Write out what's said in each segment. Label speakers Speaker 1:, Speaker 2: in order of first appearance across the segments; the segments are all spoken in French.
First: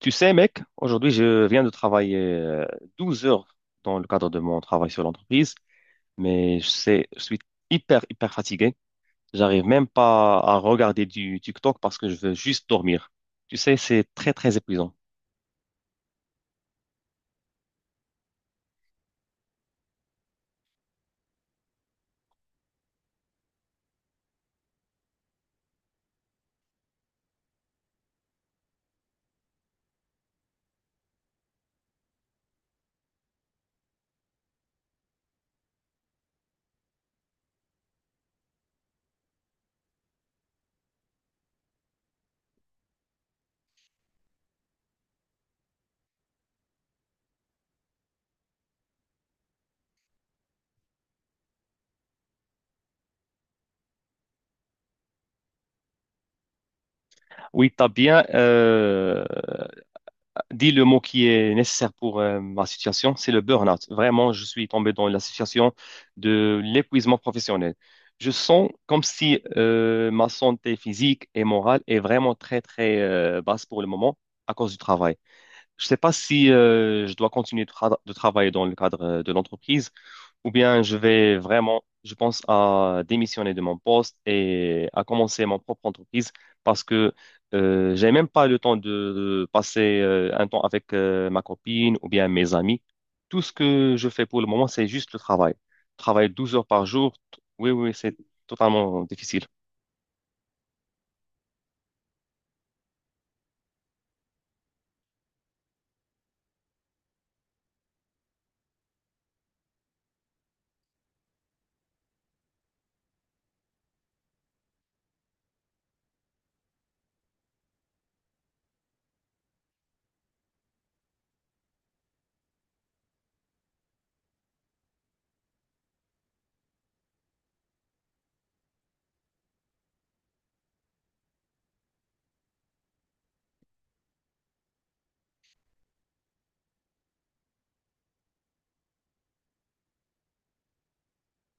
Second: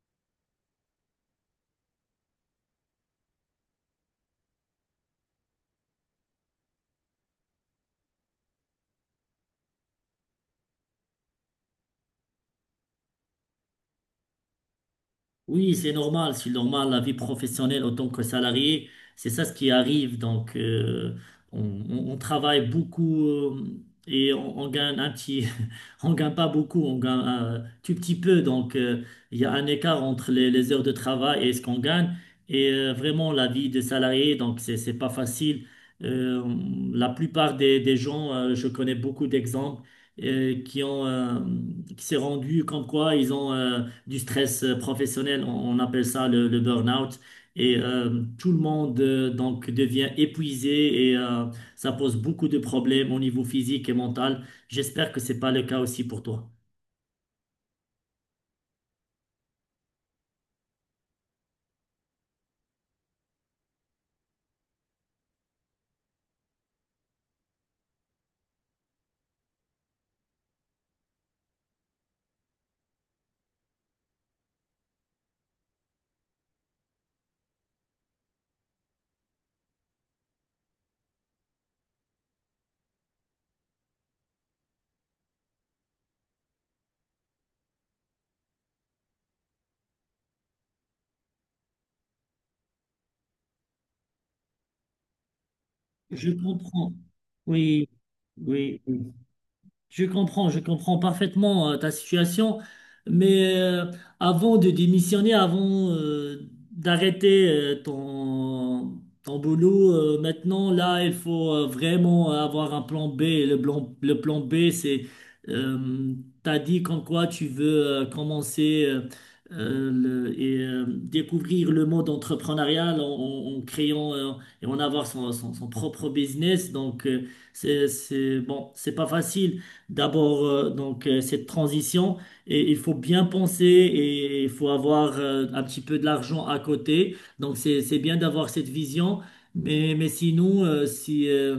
Speaker 1: Tu sais, mec, aujourd'hui, je viens de travailler 12 heures dans le cadre de mon travail sur l'entreprise, mais je sais, je suis hyper, hyper fatigué. J'arrive même pas à regarder du TikTok parce que je veux juste dormir. Tu sais, c'est très, très épuisant.
Speaker 2: Oui, c'est normal, la vie professionnelle autant que salarié, c'est ça ce qui arrive. Donc, on, on travaille beaucoup et on gagne un petit, on gagne pas beaucoup, on gagne un tout petit peu. Donc, il y a un écart entre les heures de travail et ce qu'on gagne. Et vraiment, la vie de salarié, donc, c'est pas facile. Euh, la plupart des gens, je connais beaucoup d'exemples qui ont, qui s'est rendu comme quoi ils ont, du stress professionnel, on appelle ça le burn-out. Et tout le monde donc devient épuisé et ça pose beaucoup de problèmes au niveau physique et mental. J'espère que c'est pas le cas aussi pour toi.
Speaker 1: Oui, t'as bien, dis le mot qui est nécessaire pour ma situation, c'est le burn-out. Vraiment, je suis tombé dans la situation de l'épuisement professionnel. Je sens comme si ma santé physique et morale est vraiment très, très basse pour le moment à cause du travail. Je ne sais pas si je dois continuer de travailler dans le cadre de l'entreprise ou bien je vais vraiment, je pense à démissionner de mon poste et à commencer mon propre entreprise parce que j'ai même pas le temps de passer un temps avec ma copine ou bien mes amis. Tout ce que je fais pour le moment, c'est juste le travail. Travailler
Speaker 2: Je
Speaker 1: 12 heures par
Speaker 2: comprends.
Speaker 1: jour, oui,
Speaker 2: Oui,
Speaker 1: oui, oui, c'est
Speaker 2: oui.
Speaker 1: totalement
Speaker 2: Oui.
Speaker 1: difficile.
Speaker 2: Je comprends parfaitement ta situation, mais avant de démissionner, avant d'arrêter ton boulot, maintenant, là, il faut vraiment avoir un plan B. Et le plan, le plan B, c'est, euh, t'as dit comme quoi tu veux commencer et découvrir le monde entrepreneurial en, en créant et en avoir son, son propre business. Donc, bon, c'est pas facile d'abord donc cette transition et il faut bien penser et il faut avoir un petit peu de l'argent à côté. Donc c'est bien d'avoir cette vision. Mais sinon,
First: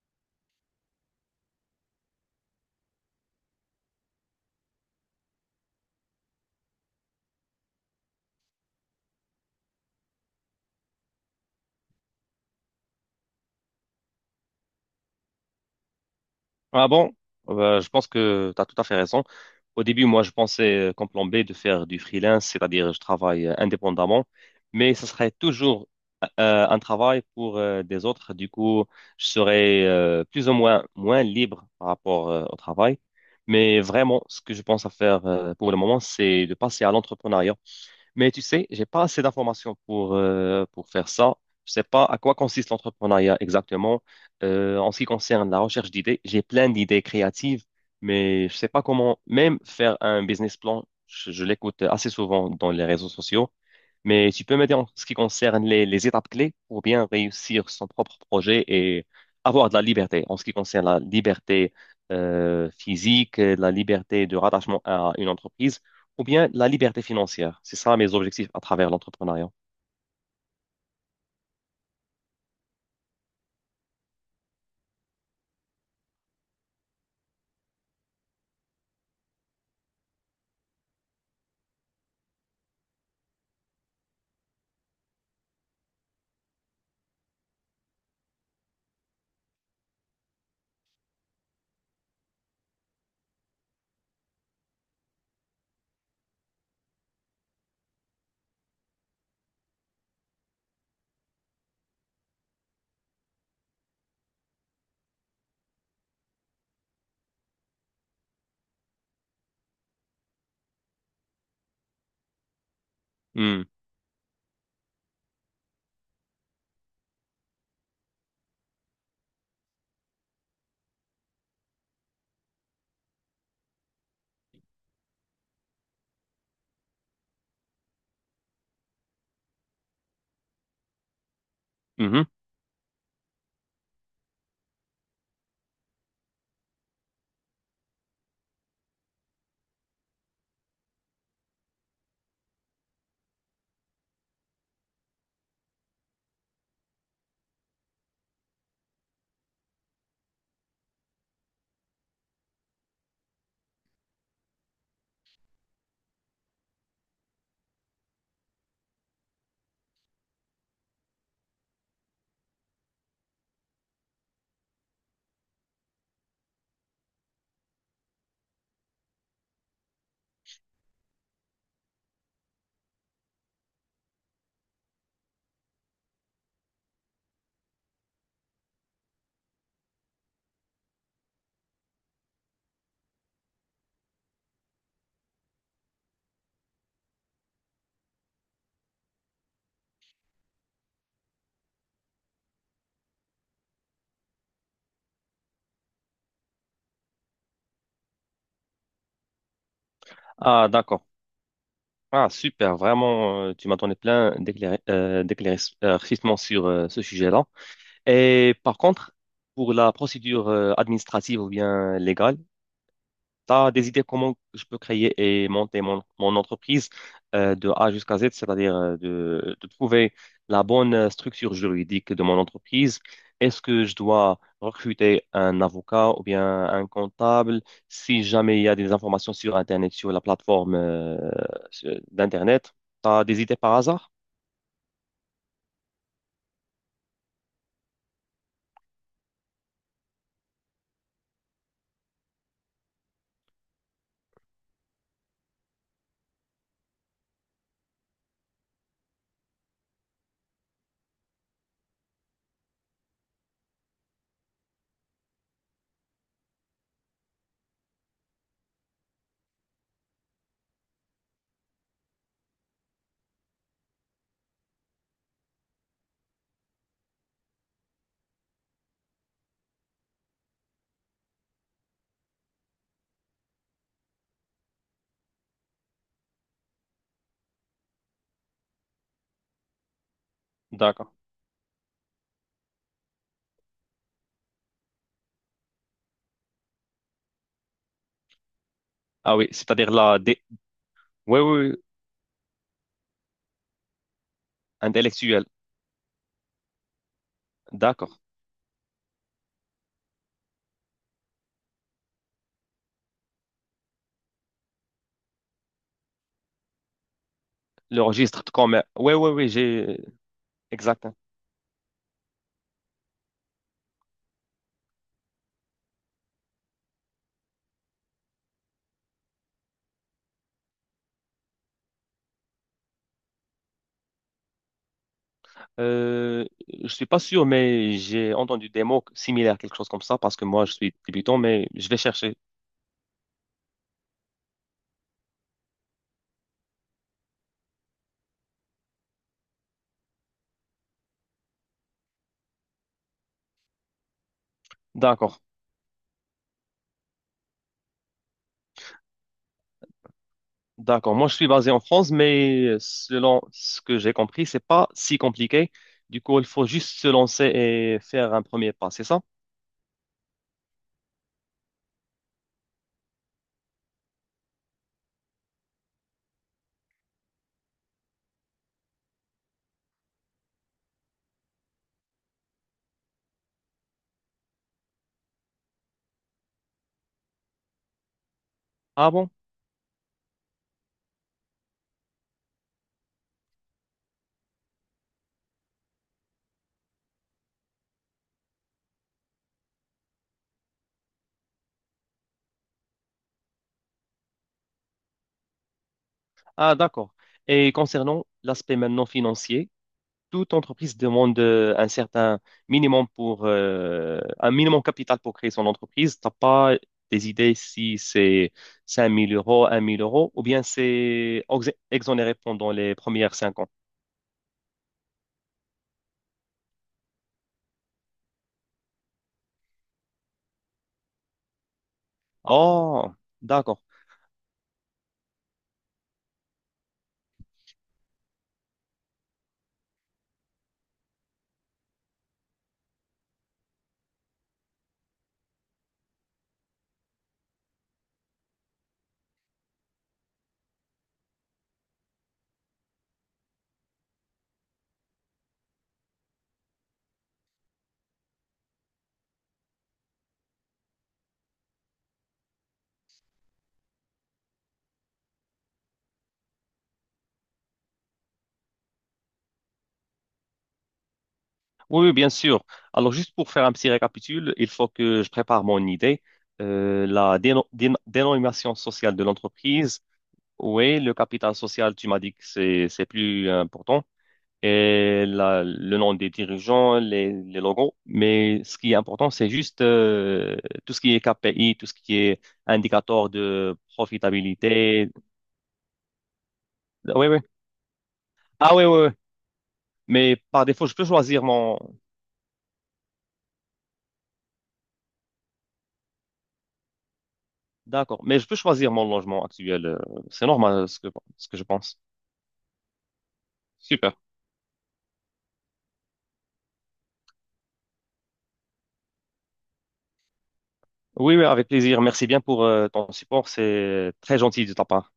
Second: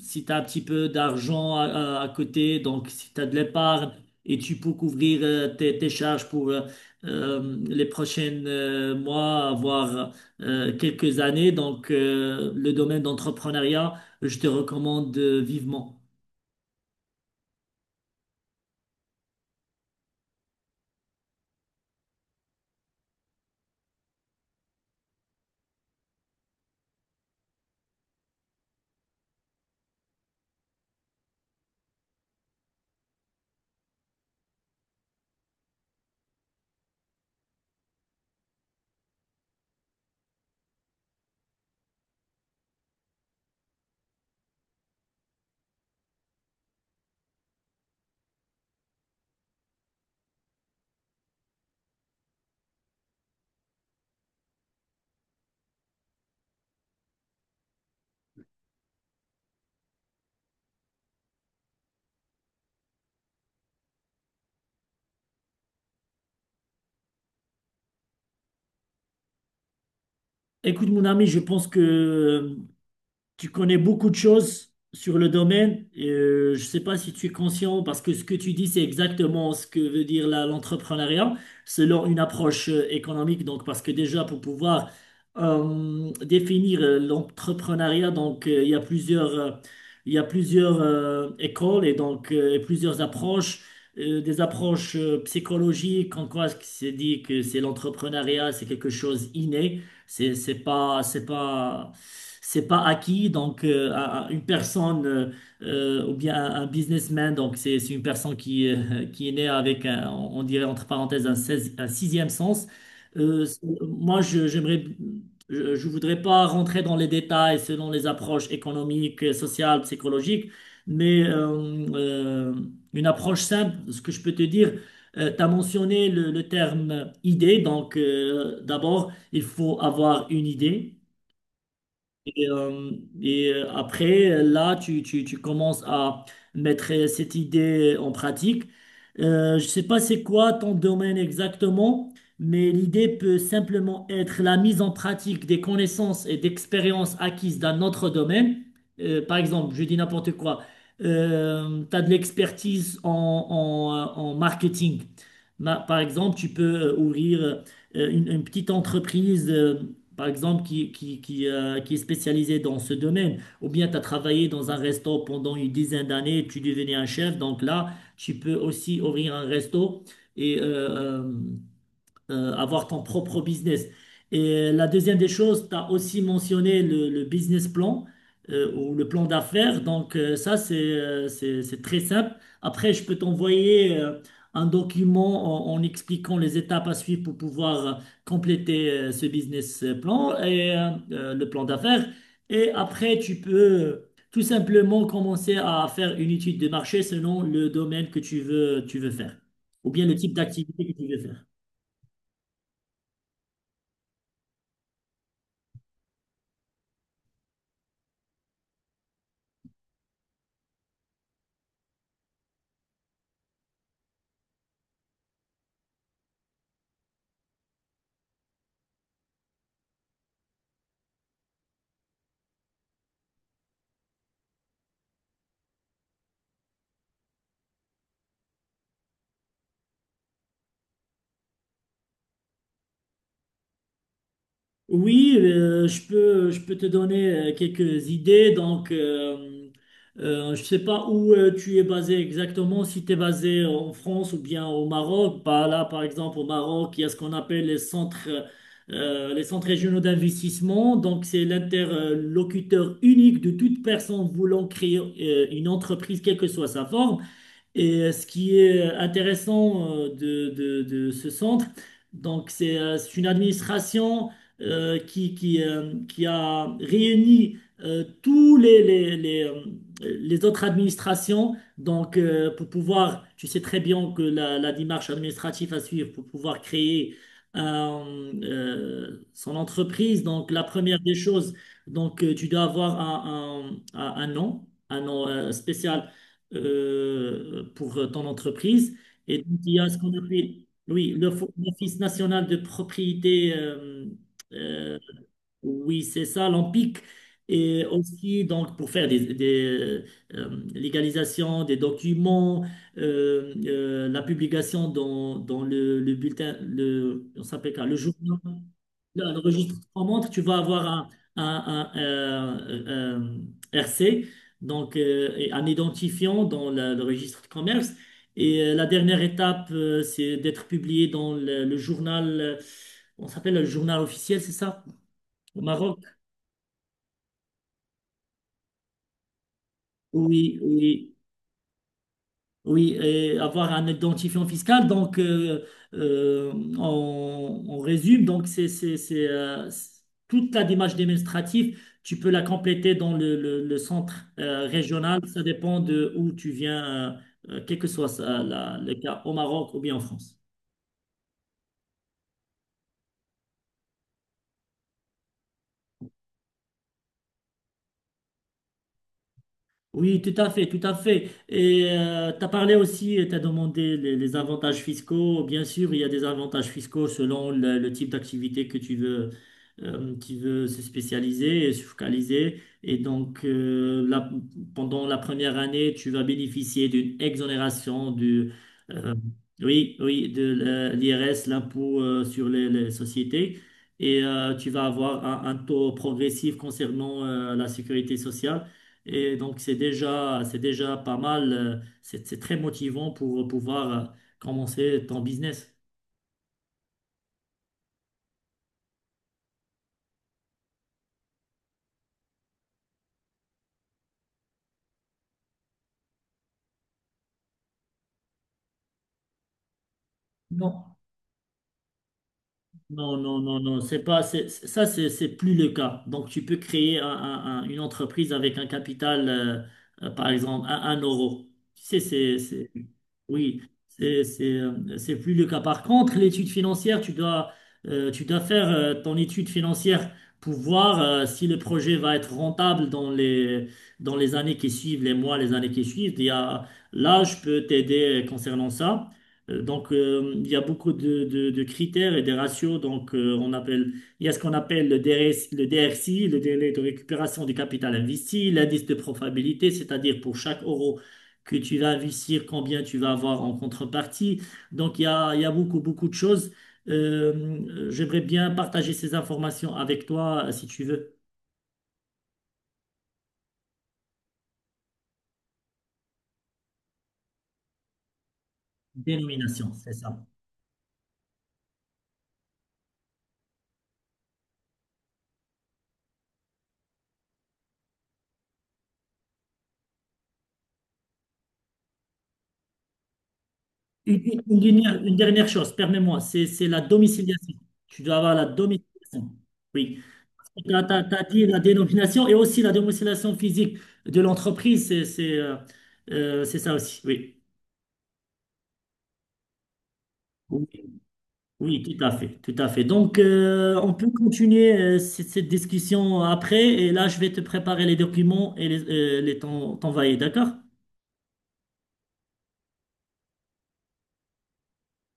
Speaker 2: si tu as un petit peu d'argent à côté, donc si tu as de l'épargne et tu peux couvrir tes charges pour les prochaines mois, voire quelques années, donc le domaine d'entrepreneuriat, je te recommande vivement.
Speaker 1: Ah bon. Je pense que tu as tout à fait raison. Au début, moi, je pensais comme plan B de faire du freelance, c'est-à-dire je travaille indépendamment, mais ça serait toujours un travail pour des autres. Du coup, je serai plus ou moins moins libre par rapport au travail. Mais vraiment, ce que je pense à faire pour le moment, c'est de passer à l'entrepreneuriat. Mais tu sais, j'ai pas assez d'informations pour faire ça. Je sais pas à quoi consiste l'entrepreneuriat exactement. En ce qui concerne la recherche d'idées, j'ai plein d'idées créatives, mais je sais pas comment même faire un business plan. Je l'écoute assez souvent dans les réseaux sociaux, mais tu peux m'aider en ce qui concerne les étapes clés pour bien réussir son propre projet et avoir de la liberté, en ce qui concerne la liberté physique, la liberté de rattachement à une entreprise ou bien la liberté financière. C'est ça mes objectifs à travers l'entrepreneuriat.
Speaker 2: Écoute, mon ami, je pense que tu connais beaucoup de choses sur le domaine. Et, je ne sais pas si tu es conscient, parce que ce que tu dis, c'est exactement ce que veut dire l'entrepreneuriat selon une approche économique. Donc, parce que déjà, pour pouvoir définir l'entrepreneuriat, donc il y a plusieurs écoles et donc plusieurs approches. Des approches psychologiques, en quoi c'est dit que c'est l'entrepreneuriat, c'est quelque chose inné. C'est c'est pas c'est pas c'est pas acquis donc à une personne ou bien un businessman donc c'est une personne qui est née avec un, on dirait entre parenthèses un sixième sens. Euh, c'est-
Speaker 1: Hmm.
Speaker 2: moi je j'aimerais je, je voudrais pas rentrer dans les détails selon les approches économiques, sociales, psychologiques, mais une approche simple, ce que je peux te dire. Tu as mentionné le terme idée, donc d'abord, il faut avoir une idée.
Speaker 1: Mhm.
Speaker 2: Et, euh, et, après, là, tu commences à mettre cette idée en pratique. Je ne sais pas c'est quoi ton domaine exactement, mais l'idée peut simplement être la mise en pratique des connaissances et d'expériences acquises dans notre domaine. Par exemple, je dis n'importe quoi, tu as de l'expertise en, en marketing. Par exemple, tu peux ouvrir une petite entreprise, par exemple, qui, qui est spécialisé dans ce domaine, ou bien tu as travaillé dans un resto pendant une dizaine d'années, tu devenais un chef, donc là, tu peux aussi ouvrir un resto et avoir ton propre business. Et la deuxième des choses, tu as aussi mentionné le business plan ou le plan d'affaires. Donc ça, c'est c'est très simple. Après, je peux t'envoyer un document en expliquant les étapes à suivre pour pouvoir compléter ce business plan et le plan d'affaires. Et après, tu peux tout simplement commencer à faire une étude de marché selon le domaine que tu veux faire ou bien le type
Speaker 1: Ah,
Speaker 2: d'activité que
Speaker 1: d'accord.
Speaker 2: tu veux faire.
Speaker 1: Ah, super. Vraiment, tu m'as donné plein d'éclaircissements sur ce sujet-là. Et par contre, pour la procédure administrative ou bien légale, t'as des idées comment je peux créer et monter mon entreprise de A jusqu'à Z, c'est-à-dire de trouver la bonne structure juridique de mon entreprise. Est-ce que je dois recruter un avocat ou bien un comptable? Si jamais il y a des informations sur Internet, sur la plateforme d'Internet, t'as des idées par hasard?
Speaker 2: Oui, je peux te donner quelques idées. Donc, je ne sais pas où tu es basé exactement, si tu es basé en France ou bien au Maroc. Bah, là, par exemple, au Maroc, il y a ce qu'on appelle les centres régionaux d'investissement. Donc, c'est l'interlocuteur unique de toute personne voulant créer une entreprise, quelle que soit sa forme. Et ce qui est intéressant de ce centre, donc c'est une administration qui a réuni tous les autres administrations donc, pour pouvoir, tu sais très bien que la démarche administrative à suivre pour pouvoir créer son entreprise, donc la première
Speaker 1: D'accord.
Speaker 2: des choses, donc tu dois avoir un nom spécial pour ton entreprise.
Speaker 1: Ah
Speaker 2: Et
Speaker 1: oui.
Speaker 2: donc, il y a ce qu'on appelle, oui,
Speaker 1: Oui, oui, oui,
Speaker 2: l'Office national de propriété, euh,
Speaker 1: intellectuel.
Speaker 2: oui, c'est ça, l'OMPIC. Et
Speaker 1: D'accord.
Speaker 2: aussi, donc, pour faire des légalisations, des documents, la publication dans le bulletin, le, on s'appelle quoi, le
Speaker 1: Le
Speaker 2: journal.
Speaker 1: registre de commerce. Oui,
Speaker 2: Dans
Speaker 1: oui,
Speaker 2: le
Speaker 1: oui,
Speaker 2: registre
Speaker 1: j'ai.
Speaker 2: en montre, tu vas avoir
Speaker 1: Exact.
Speaker 2: un- un, euh, un RC, donc et un identifiant dans le registre de commerce. Et la dernière étape, c'est d'être publié dans le journal, on s'appelle le journal officiel, c'est ça, au Maroc?
Speaker 1: Euh, je suis pas sûr, mais j'ai entendu des mots similaires, quelque chose comme ça, parce que
Speaker 2: Oui,
Speaker 1: moi, je suis
Speaker 2: oui.
Speaker 1: débutant, mais je vais chercher.
Speaker 2: Oui, et avoir un identifiant fiscal. Donc, euh, on résume. Donc, toute la démarche administrative. Tu peux la compléter dans le centre régional.
Speaker 1: D'accord,
Speaker 2: Ça dépend de où tu viens, quel que soit ça, le cas, au Maroc ou bien en France.
Speaker 1: d'accord. Moi, je suis basé en France, mais selon ce que j'ai compris, c'est pas si compliqué. Du coup, il faut juste se lancer et faire un premier pas, c'est ça?
Speaker 2: Oui, tout à fait, tout à fait. Et tu as parlé aussi, tu as demandé les avantages fiscaux. Bien sûr, il y a des avantages fiscaux selon le type d'activité que tu veux se spécialiser et se focaliser. Et donc, pendant la première année, tu vas bénéficier d'une exonération du,
Speaker 1: Ah
Speaker 2: euh,
Speaker 1: bon?
Speaker 2: oui, oui, de l'IRS, l'impôt sur les sociétés. Et tu vas avoir un taux progressif concernant la sécurité sociale. Et donc, c'est déjà pas mal. C'est très motivant pour pouvoir commencer ton business.
Speaker 1: Ah, d'accord. Et concernant l'aspect maintenant financier, toute entreprise demande un certain minimum pour un minimum capital pour créer son entreprise. T'as pas des idées si c'est cinq mille euros, un mille euros, ou bien
Speaker 2: Non.
Speaker 1: c'est exonéré pendant les
Speaker 2: Non,
Speaker 1: premières
Speaker 2: non,
Speaker 1: cinq
Speaker 2: non,
Speaker 1: ans.
Speaker 2: non, c'est pas, c'est- ça, c'est plus le cas. Donc, tu peux créer une entreprise avec un capital, par exemple, un euro. Tu sais,
Speaker 1: Oh,
Speaker 2: oui,
Speaker 1: d'accord.
Speaker 2: c'est plus le cas. Par contre, l'étude financière, tu dois faire, ton étude financière pour voir, si le projet va être rentable dans les années qui suivent, les mois, les années qui suivent. Là, je peux t'aider concernant ça. Donc, il y a beaucoup de critères et des ratios. Donc, il y a ce qu'on appelle le DRCI, le délai de récupération du capital investi, l'indice de profitabilité, c'est-à-dire pour chaque euro que tu vas investir, combien tu vas avoir en contrepartie. Donc, il y a beaucoup, beaucoup de choses. J'aimerais bien partager ces informations avec toi, si tu veux.
Speaker 1: Oui, oui, bien sûr. Alors, juste pour faire un petit récapitule, il faut que je prépare mon idée. La dénomination sociale de
Speaker 2: Dénomination, c'est
Speaker 1: l'entreprise.
Speaker 2: ça.
Speaker 1: Oui, le capital social, tu m'as dit que c'est plus important. Et le nom des dirigeants, les logos. Mais ce qui est important, c'est juste tout ce qui est KPI, tout ce qui est indicateur de
Speaker 2: Une, une- une dernière,
Speaker 1: profitabilité.
Speaker 2: une dernière chose, permets-moi, c'est la
Speaker 1: Oui, oui.
Speaker 2: domiciliation. Tu dois avoir la
Speaker 1: Ah oui, oui, oui.
Speaker 2: domiciliation. Oui.
Speaker 1: Mais par
Speaker 2: Tu as,
Speaker 1: défaut, je peux
Speaker 2: t'as-
Speaker 1: choisir
Speaker 2: dit la
Speaker 1: mon.
Speaker 2: dénomination et aussi la démonstration physique de l'entreprise, c'est c'est ça aussi, oui.
Speaker 1: D'accord. Mais je peux choisir mon logement actuel. C'est
Speaker 2: Oui,
Speaker 1: normal ce que, je
Speaker 2: oui,
Speaker 1: pense.
Speaker 2: tout à fait, tout à fait. Donc, on peut
Speaker 1: Super.
Speaker 2: continuer cette discussion après et là, je vais te préparer les documents et les t'envoyer, d'accord?
Speaker 1: Oui, oui, avec plaisir. Merci bien pour ton support. C'est très gentil de ta part.